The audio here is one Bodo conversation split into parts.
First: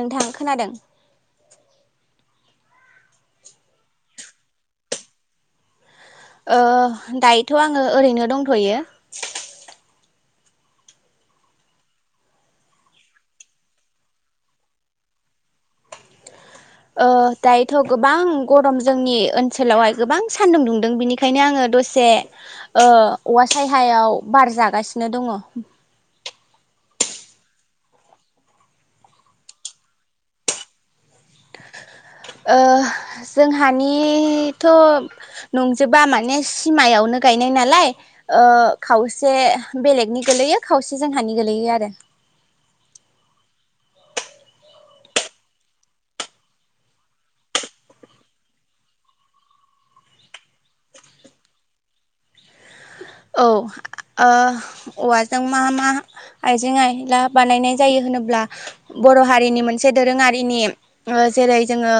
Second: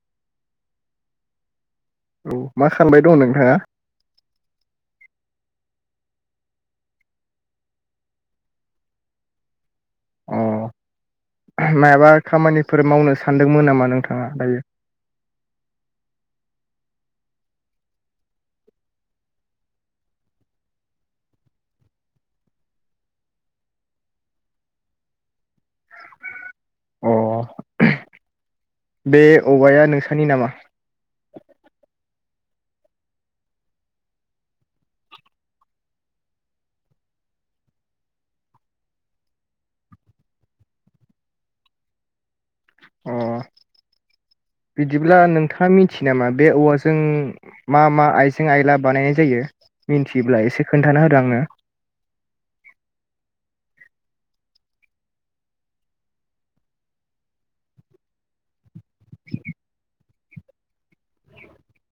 नोंथां खोनादों औ मा खालामानबाय दं नोंथाङा ओ- दायोथ' आङो ओरैनो दंथ'यो मायाबा खामानिफोर मावनो सानदोंमोन नामा नोंथाङा दायो [unintelligible] ओ- दायोथ' गोबां गरम जोंनि ओनसोलावहाय गोबां सान्दुं दुंदों बिनिखायनो आङो दसे ओ- औवा सहायाव बार जागासिनो दङ अ बे औवाया नोंसोरनि नामा ओ- जोंहानिथ' नंजोबा माने सिमायावनो गायनाय नालाय ओ- खावसे बेलेगनि गोलैयो खावसे जोंहानि गोलैयो आरो अ [unintelligible] बिदिब्ला नोंथाङा मिथियो नामा बे औवाजों मा मा आइजें आइला बानायनाय जायो मिथियोब्ला एसे खोन्थाना होदो आंनो [unintelligible] औ औवाजों मा मा आइजें आइला बानायनाय जायो होन होनोब्ला बर' हारिनि मोनसे दोरोङारिनि जेरै जोङो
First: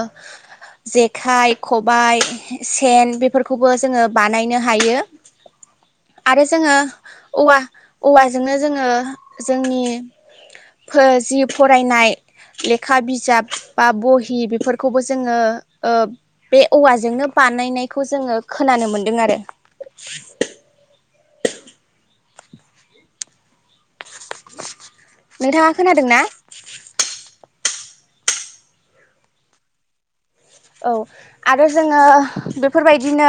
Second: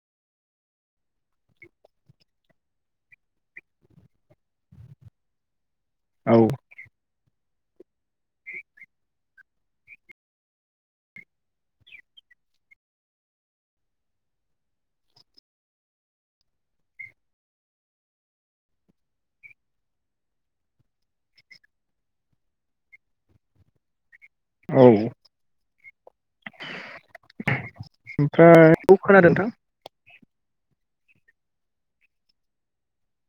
जेखाइ खबायाइ सेन बेफोरखौबो जोङो बानायनो हायो औ आरो जोङो औवा औवाजोंनो जोङो जोंनि जि फरायनाय लेखा बिजाब बा बहि बेफोरखौबो जोङो बे औवाजोंनो ब बानाय जोङो खोनानो मोनदों आरो औ नोंथाङा खोनादों ना ओमफ्राय बे खोनादों नोंथां औ आरो जोङो बेफोरबायदिनो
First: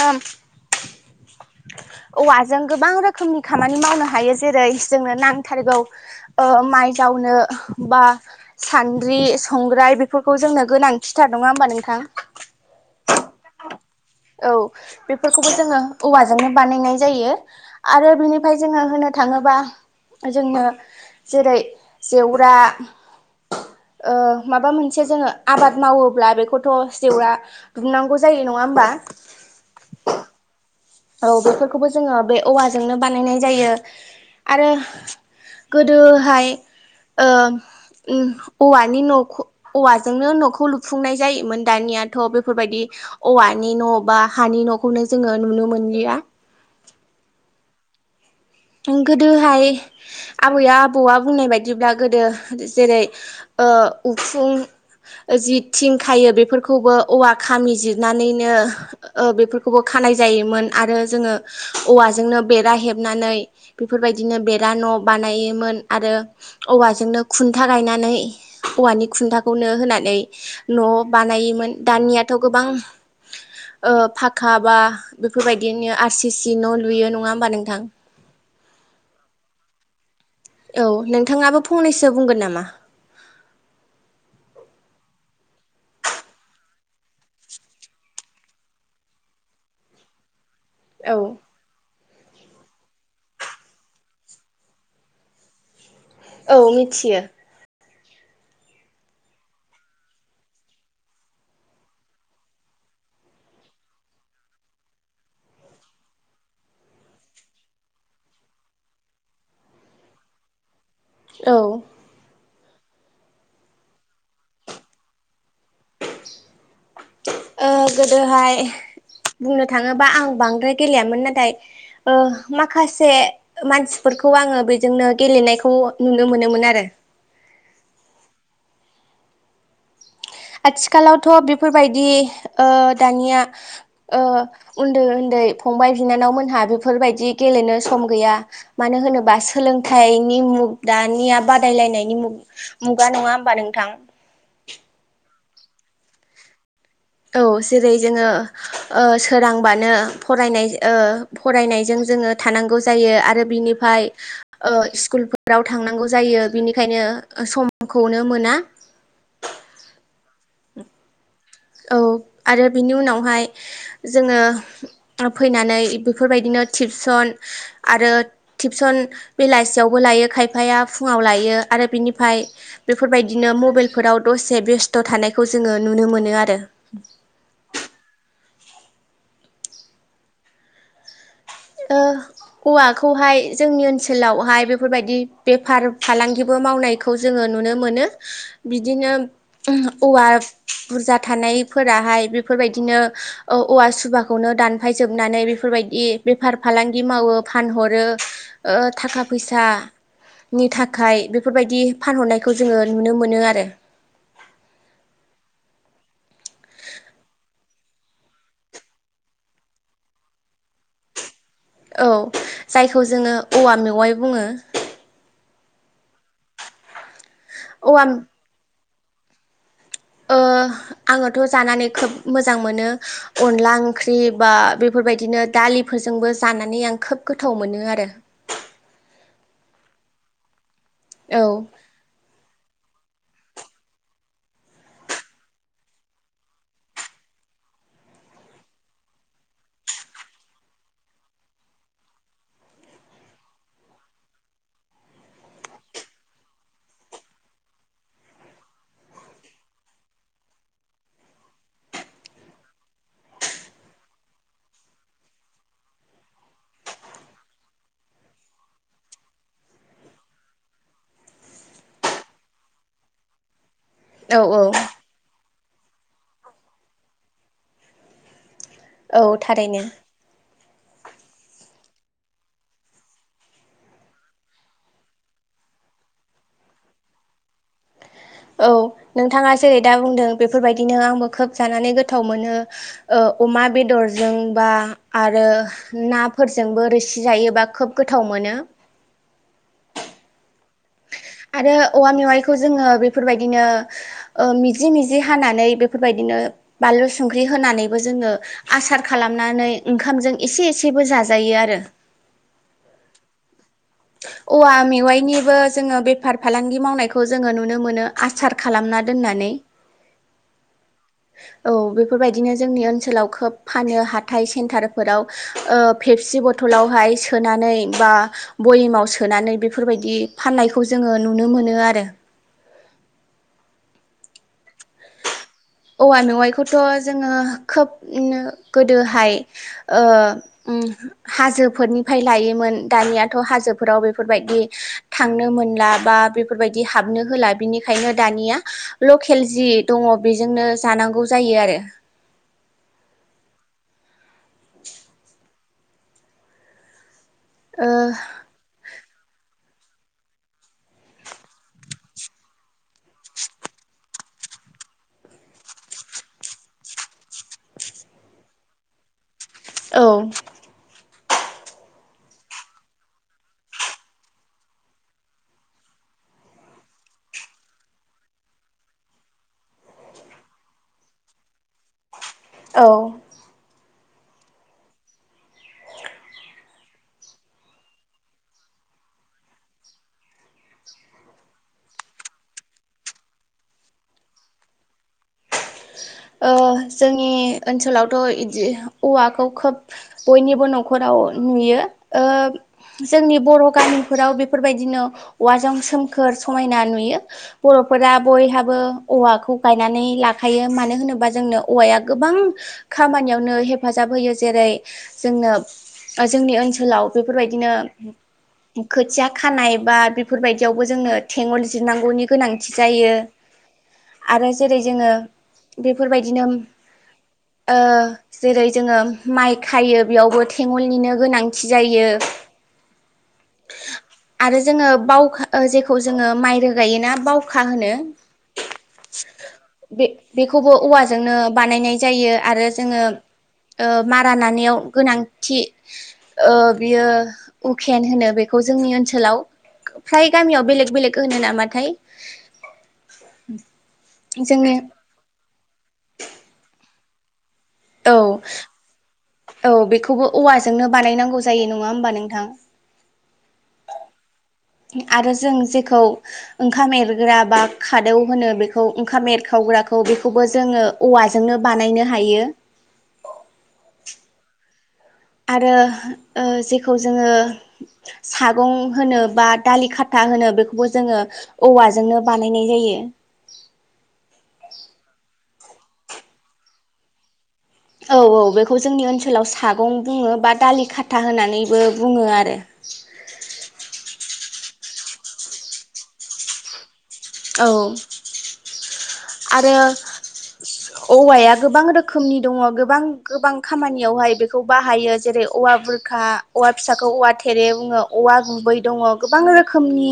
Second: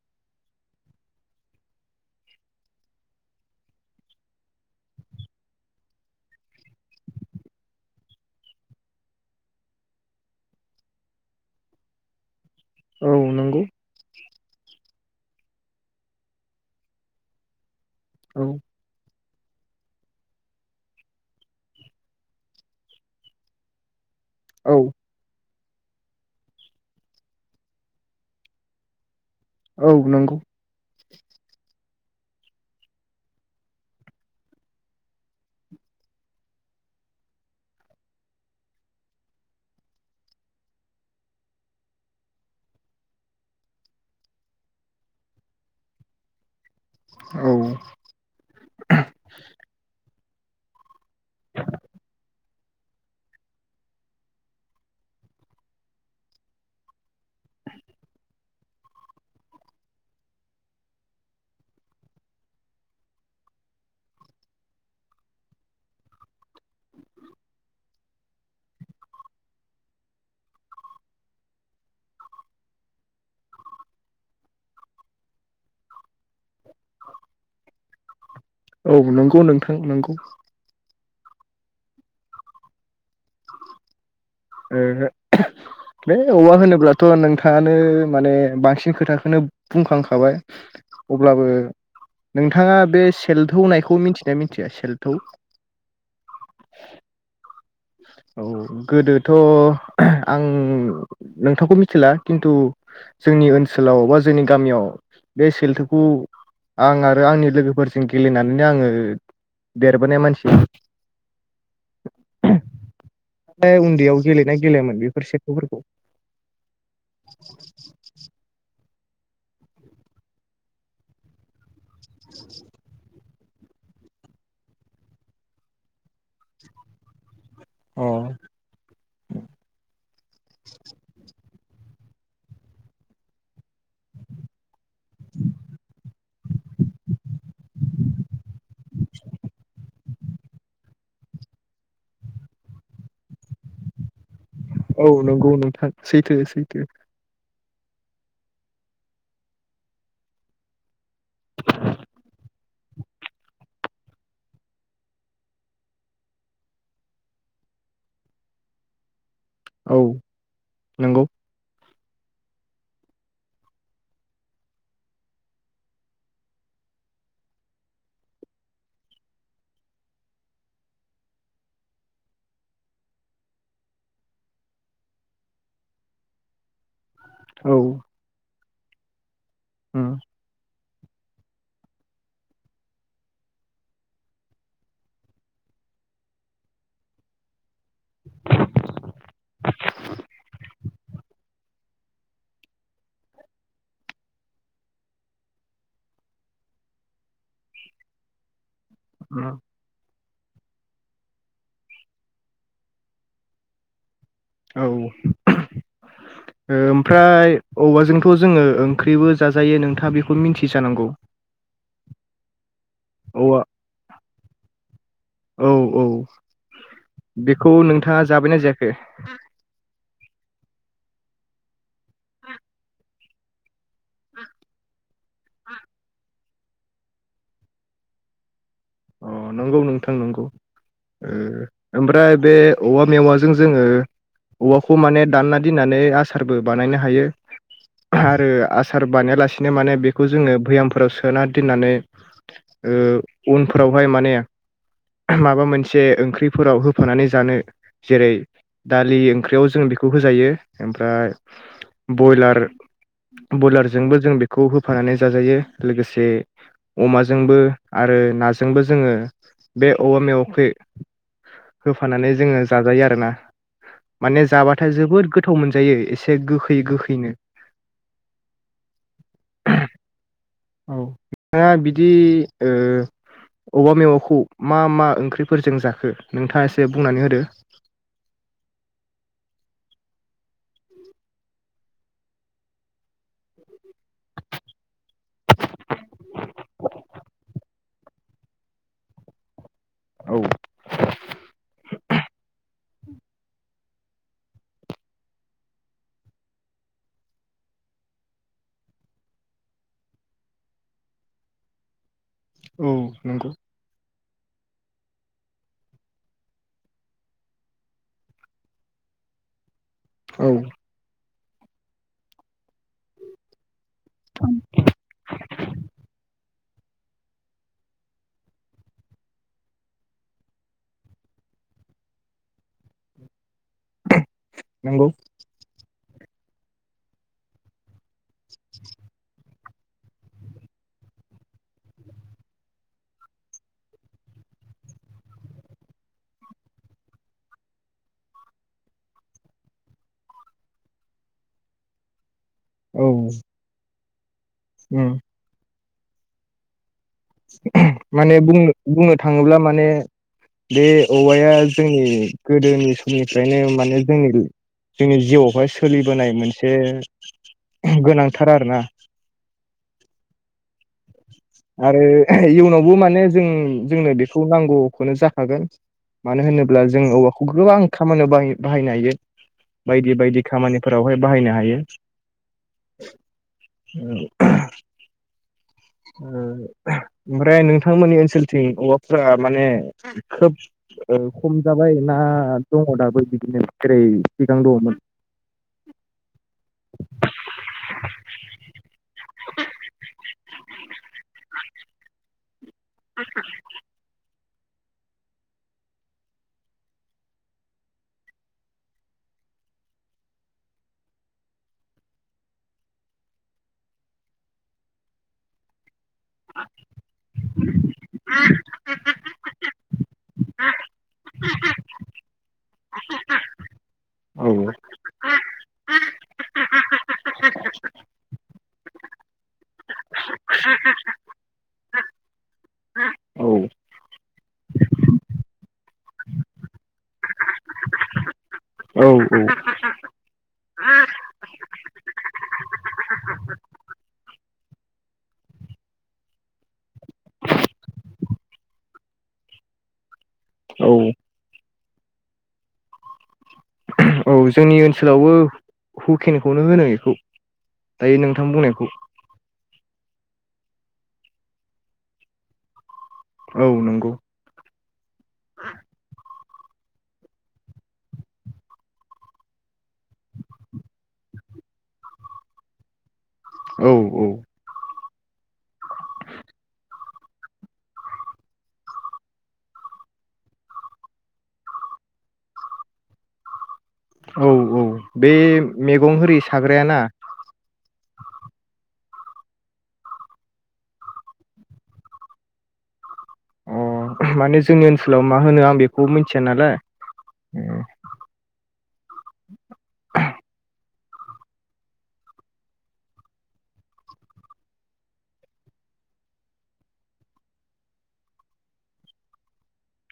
औवाजों गोबां रोखोमनि खामानि मावनो हायो जेरै जोंनो नांथारगौ ओ माइ जावनो बा सान्द्रि संग्राय बेफोरखौ जोंनो गोनांथिथार नङा होमबा नोंथां। औ नंगौ औ बेफोरखौबो जोङो औवाजोंनो बानायनाय जायो। आरो औ बिनिफ्राय जोङो होनो थाङोबा जोंनो जेरै जेवरा ओ माबा औ मोनसे जोङो आबाद मावोब्ला बेखौथ' जेवरा‌ दुमनांगौ जायो नङा होमबा। औ नंगौ औ बेफोरखौबो जोङो बे औवाजोंनो बानायनाय जायो आरो गोदोहाय ओ ओम औवानि न'खौ औवाजोंनो न'खौ लुफुंनाय जायोमोन दानियाथ' बेफोरबायदि औवानि न' बा हानि न'खौनो जोङो नुनो मोनलिया। औ गोदोहाय आबैया आबौआ बुंनाय बायदिब्ला गोदो जेरै ओ उखुं जि थिं खायो बेफोरखौबो औवा खामि जिरनानैनो बेफोरखौबो खानाय जायोमोन आरो जोङो औवाजोंनो बेरा हेबनानै बेफोरबायदिनो बेरा न' बानायोमोन आरो औवाजोंनो खुन्था गायनानै औवानि खुन्थाखौनो होनानै न' बानायोमोन दानियाथ' गोबां ओ फाखा बा बेफोरबायदिनो आर सि सि न' लुयो नङा होमबा नोंथां। औ नंगौ नोंथां नंगौ औ नोंथाङाबो फंनैसो बुंगोन नामा? ओहो बे औवा होनोब्लाथ' नोंथाङानो माने बांसिन खोथाखौनो बुंखांखाबाय। औ अब्लाबो नोंथाङा बे सेल्थौ होननायखौ मिथिना मिथिया सेल्थौ औ मिथियो औ गोदोथ' आं नोंथांखौ मिथिला खिन्थु जोंनि ओनसोलाव बा जोंनि गामियाव बे सेल्थोखौ आं आरो आंनि लोगोफोरजों गेलेनानैनो आङो देरबोनाय मानसि। औ उन्दैयाव गेलेना गेलेयामोन बेफोर सेल्थौफोरखौ? ओ गोदोहाय बुंनो थाङोबा आं बांद्राय गेलेयामोन नाथाय ओ माखासे - मानसिफोरखौ आङो बेजोंनो गेलेनायखौ नुनो मोनोमोन आरो। औ आथिखालावथ' बेफोरबायदि ओ दानिया ओ उन्दै उन्दै फंबाय बिनानाव मोनहा बेफोरबायदि गेलेनो सम गैया मानो होनोबा सोलों थाइनि मुग दानिया बादायलायनायनि मु-मुगा नङा होमबा नोंथां औ नंगौ नोंथां सैथो सैथो औ जेरै जोङो ओ सोरांबानो फरायनाय ओ फरायनायजों जोङो थानांगौ जायो आरो बिनिफ्राय स्कुलफोराव थांनांगौ जायो बिनिखायनो समखौनो मोना। औ नंगौ औ आरो बिनि उनावहाय जोङो फैनानै बेफोरबायदिनो टिपसन आरो टिपसन बेलासियावबो लायो खायफाया फुङाव लायो। आ रो बेनिफ्राय बेफोरबायदिनो मबाइलफोराव दसे बेस्थ' थानायखौ जोङो नुनो मोनो आ रो। औ हम औवाखौहाय जोंनि ओनसोलावहाय बेफोरबायदि बेफार फालांगिबो मावनायखौ जोङो नुनो मोनो बिदिनो औवा बुरजा थानाय फोराहाय बेफोरबायदिनो औवा सुबाखौनो दानफायजोबनानै बेफोरबायदि बेफार फालांगि मावो फानहरो थाखा उम फैसा नि थाखाय बेफोरबायदि फानहरनायखौ जोङो नुनो मोनो आरो औ [inaudible] ओमफ्राय औवजोंथ' जोङो ओंख्रिबो जाजायो नोंथाङा बेखौ मिन्थि जानांगौ औ जायखौ जोङो औवा मेवाइ बुङो औ औ बेखौ औवा नोंथाङा जाबायना जायाखै आङोथ' जानानै खोब मोजां मोनो अनला ओंख्रि बा बेफोरबायदिनो दालिफोरजोंबो जानानै आं खोब गोथाव मोनो आरो अ नंगौ नोंथां नंगौ औ ओमफ्राय बे औवा मेवाजों जोङो औवाखौ माने दानना दोननानै आसारबो बानायनो हायो आरो आसार बानायालासिनो माने बेखौ जोङो भैयामफोराव सोना दोननानै उनफोरावहाय माने माबा मोनसे ओंख्रिफोराव होफानानै जानो जेरै दालि ओंख्रियाव जों बेखौ होजायो ओमफ्राय बयलार ब्रयलारजोंबो जों बेखौ होफानानै जाजायो लोगोसे अमाजोंबो आरो नाजोंबो जोङो बे औवा मेवायावखौ होफानानै जोङो जाजायो आरोना औ माने औ जाबाथाय जोबोद गोथाव मोनजायो एसे गोखै गोखैनो औ थारैनो औ नोंथां बिदि ओयामेवाखौ मा मा ओंख्रिफोरजों जाखो नोंथाङा एसे बुंनानै होदो [inaudible] औ नोंथाङा जेरै दा बुंदों बेफोरबायदिनो आंबो खोब जानानै गोथाव मोनो औ अमा बेदरजों बा आरो नाफोरजोंबो रोसि जायोबा खोब गोथाव मोनो मोनो औ आरो औवा मेवाइखौ जोङो बेफोरबायदिनो मिजि मिजि हानानै बेफोरबायदिनो बानलु संख्रि होनानैबो जोङो आसार खालाम खालामनानै ओंखामजों इसे एसेबो जाजायो आरो औ नंगौ [inaudible] औवा मेवाइनिबो जोङो बेफार फालांगि मावनायखौ जोङो नुनो मोनो आसार खालामना दोननानै [unintelligible] औ औ बेफोरबायदिनो जोंनि ओनसोलाव खोब फानो हाथाइ सेन्टारफोराव फेपसि बथलावहाय सोनानै बा बयेमाव सोनानै बेफोरबायदि फाननायखौ जोङो नुनो मोनो आरो [unintelligible] नंगौ औवा मेवाइखौथ' जोङो खोबनो गोदोहाय ओ ओम हाजोफोरनिफ्राय लायोमोन दानियाथ' हाजोफोराव बेफोरबायदि दि थांनो मोनला बा बेफोरबायदि हाबनो होला बिनिखायनो दानिया लकेल जि दङ बेजोंनो जानांगौ जायो आरो औ उम ओ माने बुंनो -बुंनो थाङोब्ला माने बे औवाया जोंनि गोदोनि समनिफ्रायनो माने जोंनि जोंनि जिउआवहाय सोलिबोनाय मोनसे गोनांथार आरोना औ आरो इयुनावबो माने जों -जोंनो बेखौ नांगौखौनो जाखागोन मानो होनोब्ला जों औवाखौ गोबां खामानियाव बाहाय - बाहायनो हायो बायदि बायदि खामानिफोरावहाय बाहायनो हायो औ [unintelligible] ओ ओमफ्राय नोंथांमोननि ओनसोलथिं औवाफ्रा माने खोब ओ खम जाबाय ना दङ' दाबो बिदिनो जेरै सिगां दङ'मोन [unintelligible] ओ जोंनि ओनसोलावथ' इदि औवाखौ खोब बयनिबो न'खराव नुयो ओ जोंनि बर' गामिफोराव बे फोरबायदिनो औवाजों सोमखोर समायना नुयो बर'फोरा बयहाबो औवाखौ गायनानै लाखायो मानो होनो बा जोंनो औवाया गोबां खामानियावनो हेफाजाब होयो जेरै जोंनो ओ जोंनि ओनसोलाव बेफोरबायदिनो खोथिया खानाय बा बेफोरबायदियावबो जोंनो थेङ'ल जिरनांगौनि गोनांथि जायो आरो औ जेरै जोङो बेफोरबायदिनोम ओ जेरै जोङो माइ खायो बेयावबो थेङ'लनिनो गोनांथि जायो औ आरो जोङो बावखा ओ जे खौ जोङो औ खौबो औवाजोंनो बानायनाय जायो आरो जोङो ओ मारा नानायाव गोनांथि ओ बियो उखेन होनो बेख खौ जोंनि ओनसोलाव फ्राय गामियाव औ बेलेग बेलेग होनो नामाथाय [unintelligible] औ जोंनि ओनसोलावबो हुखेनखौनो होनो इखौ दायो नोंथां बुंनायखौ खौबो औवाजोंनो बानायनांगौ जायो नङा होमबा नोंथां औ नंगौ आरो जों जेखौ ओंखाम एरग्रा बा खादौ होनो बेखौ ओंखाम एरखाव [unintelligible] खौ बेखौबो जोङो औवाजोंनो बानायनो हायो औ औ आरो ओ जेखौ जोङो सागं होनो बा दालि खाता होनो बेखौबो जोङो औवाजोंनो बानायनाय जायो [unintelligible] औ औ बे मैगं होरि साग्रायाना औ औ बेखौ जोंनि ओनसोलाव सागं बुङो बा दालि खाथा होननानैबो बुङो आरो [unintelligible] अ माने जोंनि ओनसोलाव मा होनो आं बेखौ मिनथिया नालाय औ आरो औवाया गोबां रोखोमनि दङ' गोबां -गोबां खामानियावहाय बेखौ बाहायो जेरै औवा बु बुरखा औवा फिसाखौ औवा थेरे बुङो औवा गुबै दङ' गोबां रोखोमनि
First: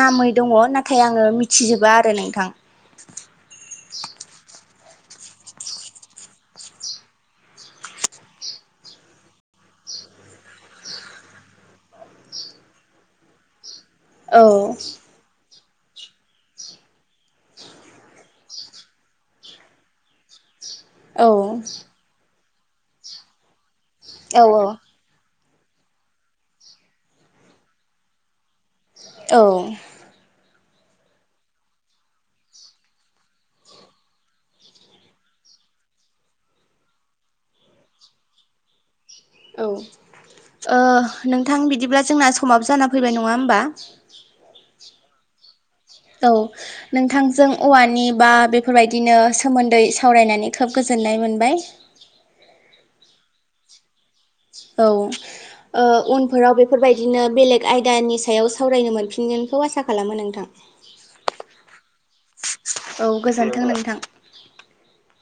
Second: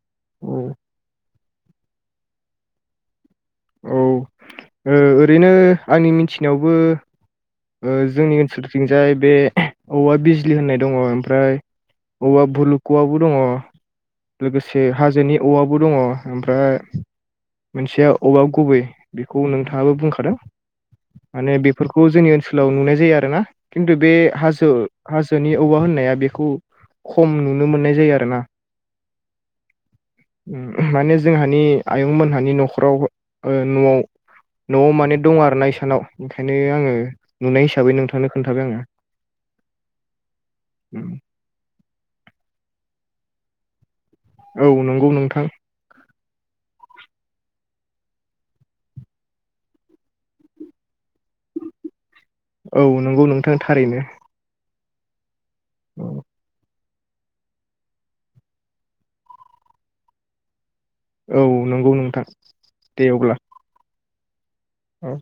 नामै दङ' औ नाथाय आङो मिथिजोबा आरो नोंथां औ ओ ओरैनो आंनि मिथिनायावबो ओ जोंनि ओनसोलथिंजाय बे औवा बिजलि होननाय दङ' ओमफ्राय औवा भुलुक'वाबो दङ औ लोगोसे हाजोनि औवाबो दङ ओमफ्राय मोनसेया औवा गुबै बेखौ नोंथाङाबो बुंखादों। औ माने बेफोरखौ जोंनि ओनसोलाव नुनाय जाया आरो ना खिन्थु बे औ हाजो हाजो नि औवा होननाया बेखौ खम नुनो मोननाय जायो आरो ना। औ उम माने जोंहानि आयं मोनहानि न'खरावबो ओ न'आव न'आव माने दं आरो ना इसानाव ओंखायनो आङो नुनाय हिसाबै नोंथांनो खोन्थाबाय आङो। औ ओ उम, नोंथां बिदिब्ला जोंना समाबो जाना फैबाय नङा होम बा औ नंगौ नोंथां। औ नोंथांजों औवानि बा बेफोरबायदिनो सोमोन्दै सावरायनानै खोब गोजोन नाय मोनबाय। औ नंगौ नोंथां थारैनो। औ ओ औ उनफोराव बेफो फोरबायदिनो बेलेग आयदानि सायाव सावरायनो मोनफिनगोनखौ आसा खालामो नोंथां। औ नंगौ नोंथां दे औ अब्ला गोजोनथों नोंथां। औ